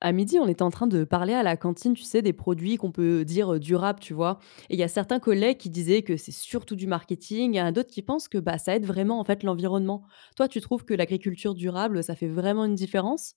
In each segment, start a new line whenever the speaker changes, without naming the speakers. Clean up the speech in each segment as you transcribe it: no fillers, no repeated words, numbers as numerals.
À midi, on était en train de parler à la cantine, tu sais, des produits qu'on peut dire durables, tu vois. Et il y a certains collègues qui disaient que c'est surtout du marketing, il y en a d'autres qui pensent que bah, ça aide vraiment en fait l'environnement. Toi, tu trouves que l'agriculture durable, ça fait vraiment une différence?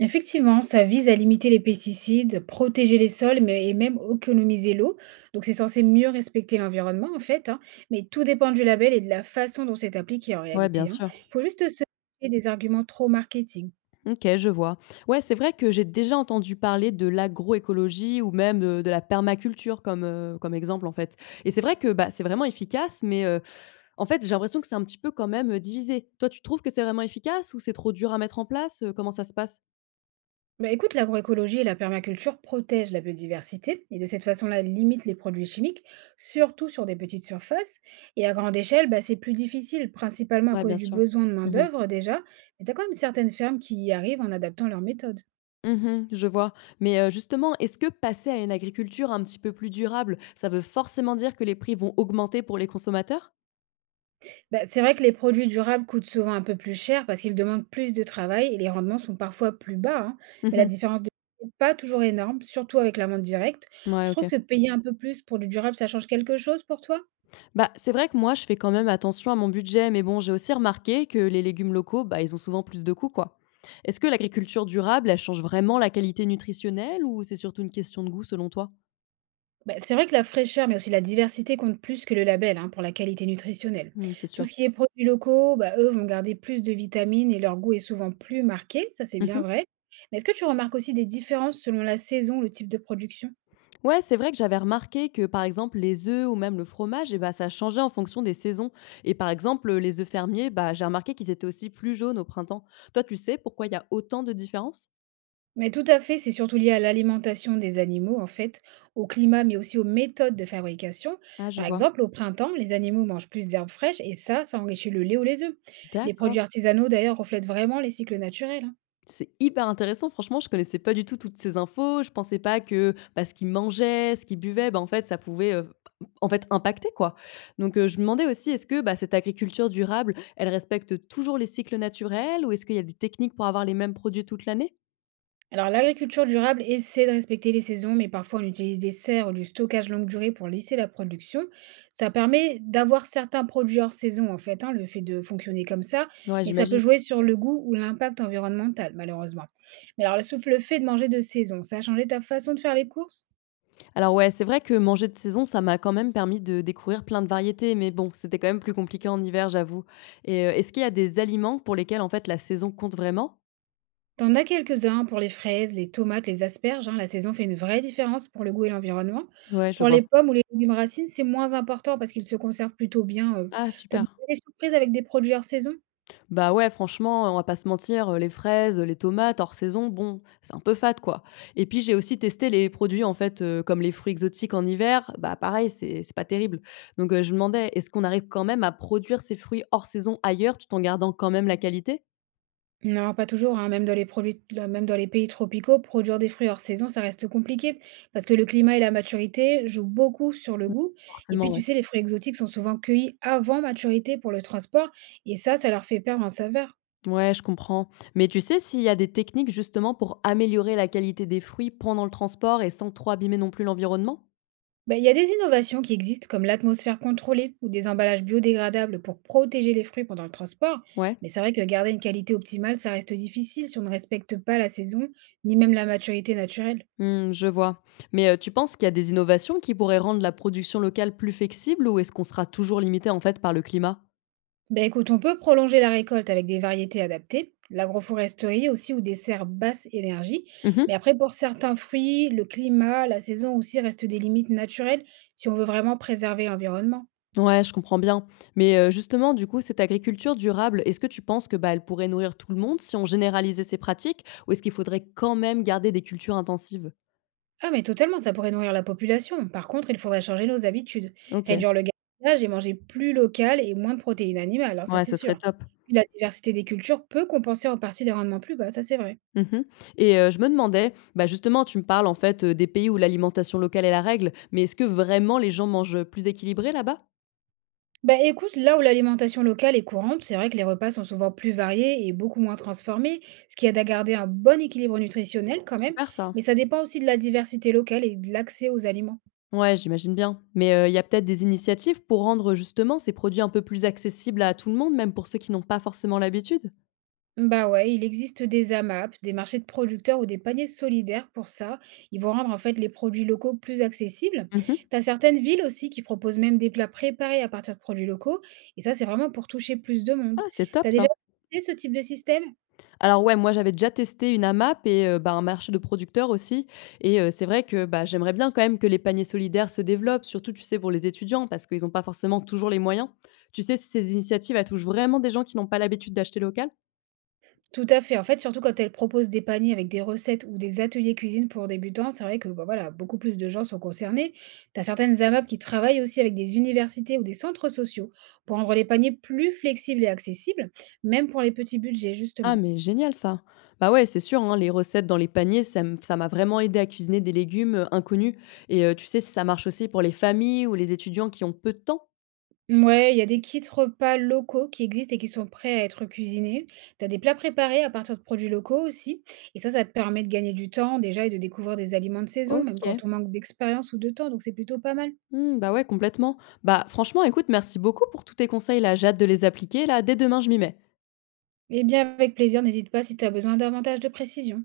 Effectivement, ça vise à limiter les pesticides, protéger les sols, mais et même économiser l'eau. Donc c'est censé mieux respecter l'environnement mais tout dépend du label et de la façon dont c'est appliqué en
Ouais, bien
réalité. Hein.
sûr.
Il faut juste se méfier des arguments trop marketing.
Ok, je vois. Ouais, c'est vrai que j'ai déjà entendu parler de l'agroécologie ou même de la permaculture comme, comme exemple en fait. Et c'est vrai que bah, c'est vraiment efficace, mais en fait j'ai l'impression que c'est un petit peu quand même divisé. Toi, tu trouves que c'est vraiment efficace ou c'est trop dur à mettre en place? Comment ça se passe?
Bah, écoute, l'agroécologie et la permaculture protègent la biodiversité et de cette façon-là limitent les produits chimiques, surtout sur des petites surfaces. Et à grande échelle, bah, c'est plus difficile, principalement à
Ouais,
cause
bien
du
sûr.
besoin de
Mmh mh.
main-d'œuvre déjà, mais tu as quand même certaines fermes qui y arrivent en adaptant leurs méthodes.
Mmh, je vois. Mais, justement, est-ce que passer à une agriculture un petit peu plus durable, ça veut forcément dire que les prix vont augmenter pour les consommateurs?
Bah, c'est vrai que les produits durables coûtent souvent un peu plus cher parce qu'ils demandent plus de travail et les rendements sont parfois plus bas, hein.
Mmh
Mais la
mh.
différence de n'est pas toujours énorme, surtout avec la vente directe.
Ouais,
Tu trouves
OK.
que payer un peu plus pour du durable, ça change quelque chose pour toi?
Bah, c'est vrai que moi, je fais quand même attention à mon budget, mais bon, j'ai aussi remarqué que les légumes locaux, bah, ils ont souvent plus de coûts, quoi. Est-ce que l'agriculture durable, elle change vraiment la qualité nutritionnelle ou c'est surtout une question de goût selon toi?
Bah, c'est vrai que la fraîcheur, mais aussi la diversité compte plus que le label, hein, pour la qualité nutritionnelle.
Mmh, c'est
Tout
sûr.
ce qui est produits locaux, bah, eux vont garder plus de vitamines et leur goût est souvent plus marqué, ça c'est
Mmh.
bien vrai. Mais est-ce que tu remarques aussi des différences selon la saison, le type de production?
Ouais, c'est vrai que j'avais remarqué que, par exemple, les œufs ou même le fromage, eh ben, ça changeait en fonction des saisons. Et par exemple, les œufs fermiers, bah, j'ai remarqué qu'ils étaient aussi plus jaunes au printemps. Toi, tu sais pourquoi il y a autant de différences?
Mais tout à fait, c'est surtout lié à l'alimentation des animaux, en fait, au climat, mais aussi aux méthodes de fabrication.
Ah, je
Par
vois.
exemple, au printemps, les animaux mangent plus d'herbes fraîches et ça enrichit le lait ou les œufs. Les
D'accord.
produits artisanaux, d'ailleurs, reflètent vraiment les cycles naturels. Hein.
C'est hyper intéressant. Franchement, je connaissais pas du tout toutes ces infos. Je pensais pas que bah, ce qu'ils mangeaient, ce qu'ils buvaient, bah, en fait, ça pouvait en fait impacter quoi. Donc, je me demandais aussi, est-ce que bah, cette agriculture durable, elle respecte toujours les cycles naturels ou est-ce qu'il y a des techniques pour avoir les mêmes produits toute l'année?
Alors, l'agriculture durable essaie de respecter les saisons, mais parfois on utilise des serres ou du stockage longue durée pour lisser la production. Ça permet d'avoir certains produits hors saison, en fait, hein, le fait de fonctionner comme ça,
Ouais,
mais ça
j'imagine.
peut jouer sur le goût ou l'impact environnemental, malheureusement. Mais alors, sauf le fait de manger de saison, ça a changé ta façon de faire les courses?
Alors ouais, c'est vrai que manger de saison, ça m'a quand même permis de découvrir plein de variétés, mais bon, c'était quand même plus compliqué en hiver, j'avoue. Et est-ce qu'il y a des aliments pour lesquels, en fait, la saison compte vraiment?
T'en as quelques-uns pour les fraises, les tomates, les asperges. Hein, la saison fait une vraie différence pour le goût et l'environnement.
Ouais, je
Pour
vois.
les pommes ou les légumes racines, c'est moins important parce qu'ils se conservent plutôt bien.
Ah
T'as
super.
des surprises avec des produits hors saison?
Bah ouais, franchement, on va pas se mentir, les fraises, les tomates hors saison, bon, c'est un peu fade, quoi. Et puis j'ai aussi testé les produits, en fait, comme les fruits exotiques en hiver, bah pareil, c'est pas terrible. Donc je me demandais, est-ce qu'on arrive quand même à produire ces fruits hors saison ailleurs, tout en gardant quand même la qualité?
Non, pas toujours, hein. Même dans les produits, là, même dans les pays tropicaux, produire des fruits hors saison, ça reste compliqué parce que le climat et la maturité jouent beaucoup sur le
Mmh.
goût. Et
Forcément,
puis,
ouais.
tu sais, les fruits exotiques sont souvent cueillis avant maturité pour le transport et ça leur fait perdre en saveur.
Ouais, je comprends. Mais tu sais s'il y a des techniques justement pour améliorer la qualité des fruits pendant le transport et sans trop abîmer non plus l'environnement?
Ben, il y a des innovations qui existent comme l'atmosphère contrôlée ou des emballages biodégradables pour protéger les fruits pendant le transport.
Ouais.
Mais c'est vrai que garder une qualité optimale, ça reste difficile si on ne respecte pas la saison ni même la maturité naturelle.
Hmm, je vois. Mais tu penses qu'il y a des innovations qui pourraient rendre la production locale plus flexible ou est-ce qu'on sera toujours limité en fait par le climat?
Ben écoute, on peut prolonger la récolte avec des variétés adaptées, l'agroforesterie aussi ou des serres basse énergie. Mais
Mhm.
après, pour certains fruits, le climat, la saison aussi restent des limites naturelles si on veut vraiment préserver l'environnement.
Ouais, je comprends bien. Mais justement, du coup, cette agriculture durable, est-ce que tu penses que bah, elle pourrait nourrir tout le monde si on généralisait ces pratiques ou est-ce qu'il faudrait quand même garder des cultures intensives?
Ah mais totalement, ça pourrait nourrir la population. Par contre, il faudrait changer nos habitudes,
Ok,
réduire le gaspillage et manger plus local et moins de protéines animales, hein, ça
ouais,
c'est
ce serait
sûr.
top.
Puis la diversité des cultures peut compenser en partie les rendements plus bas, ça c'est vrai.
Mmh mh, et je me demandais, bah, justement, tu me parles, en fait, des pays où l'alimentation locale est la règle, mais est-ce que vraiment les gens mangent, plus équilibré là-bas?
Bah écoute, là où l'alimentation locale est courante, c'est vrai que les repas sont souvent plus variés et beaucoup moins transformés, ce qui aide à garder un bon équilibre nutritionnel quand même,
Super ça.
mais ça dépend aussi de la diversité locale et de l'accès aux aliments.
Ouais, j'imagine bien, mais il y a peut-être des initiatives pour rendre, justement, ces produits un peu plus accessibles à tout le monde, même pour ceux qui n'ont pas forcément l'habitude?
Bah ouais, il existe des AMAP, des marchés de producteurs ou des paniers solidaires pour ça. Ils vont rendre en fait les produits locaux plus accessibles.
Mmh mh.
T'as certaines villes aussi qui proposent même des plats préparés à partir de produits locaux, et ça c'est vraiment pour toucher plus de monde.
Ah, c'est top
T'as
ça.
déjà testé ce type de système?
Alors ouais, moi j'avais déjà testé une AMAP et bah, un marché de producteurs aussi, et c'est vrai que, bah, j'aimerais bien quand même que les paniers solidaires se développent, surtout, tu sais, pour les étudiants parce qu'ils n'ont pas forcément toujours les moyens. Tu sais si ces initiatives, elles touchent vraiment des gens qui n'ont pas l'habitude d'acheter local?
Tout à fait. En fait, surtout quand elle propose des paniers avec des recettes ou des ateliers cuisine pour débutants, c'est vrai que bah, voilà, beaucoup plus de gens sont concernés. Tu as certaines AMAP qui travaillent aussi avec des universités ou des centres sociaux pour rendre les paniers plus flexibles et accessibles, même pour les petits budgets,
Ah
justement.
mais génial ça. Bah ouais, c'est sûr, hein, les recettes dans les paniers, ça m'a vraiment aidé à cuisiner des légumes, inconnus, et tu sais si ça marche aussi pour les familles ou les étudiants qui ont peu de temps?
Ouais, il y a des kits repas locaux qui existent et qui sont prêts à être cuisinés. Tu as des plats préparés à partir de produits locaux aussi. Et ça te permet de gagner du temps déjà et de découvrir des aliments de saison, même
OK.
quand on manque d'expérience ou de temps. Donc, c'est plutôt pas mal.
Mmh, bah ouais, complètement. Bah franchement, écoute, merci beaucoup pour tous tes conseils là, j'ai hâte de les appliquer là, dès demain je m'y mets.
Eh bien, avec plaisir, n'hésite pas si tu as besoin davantage de précision.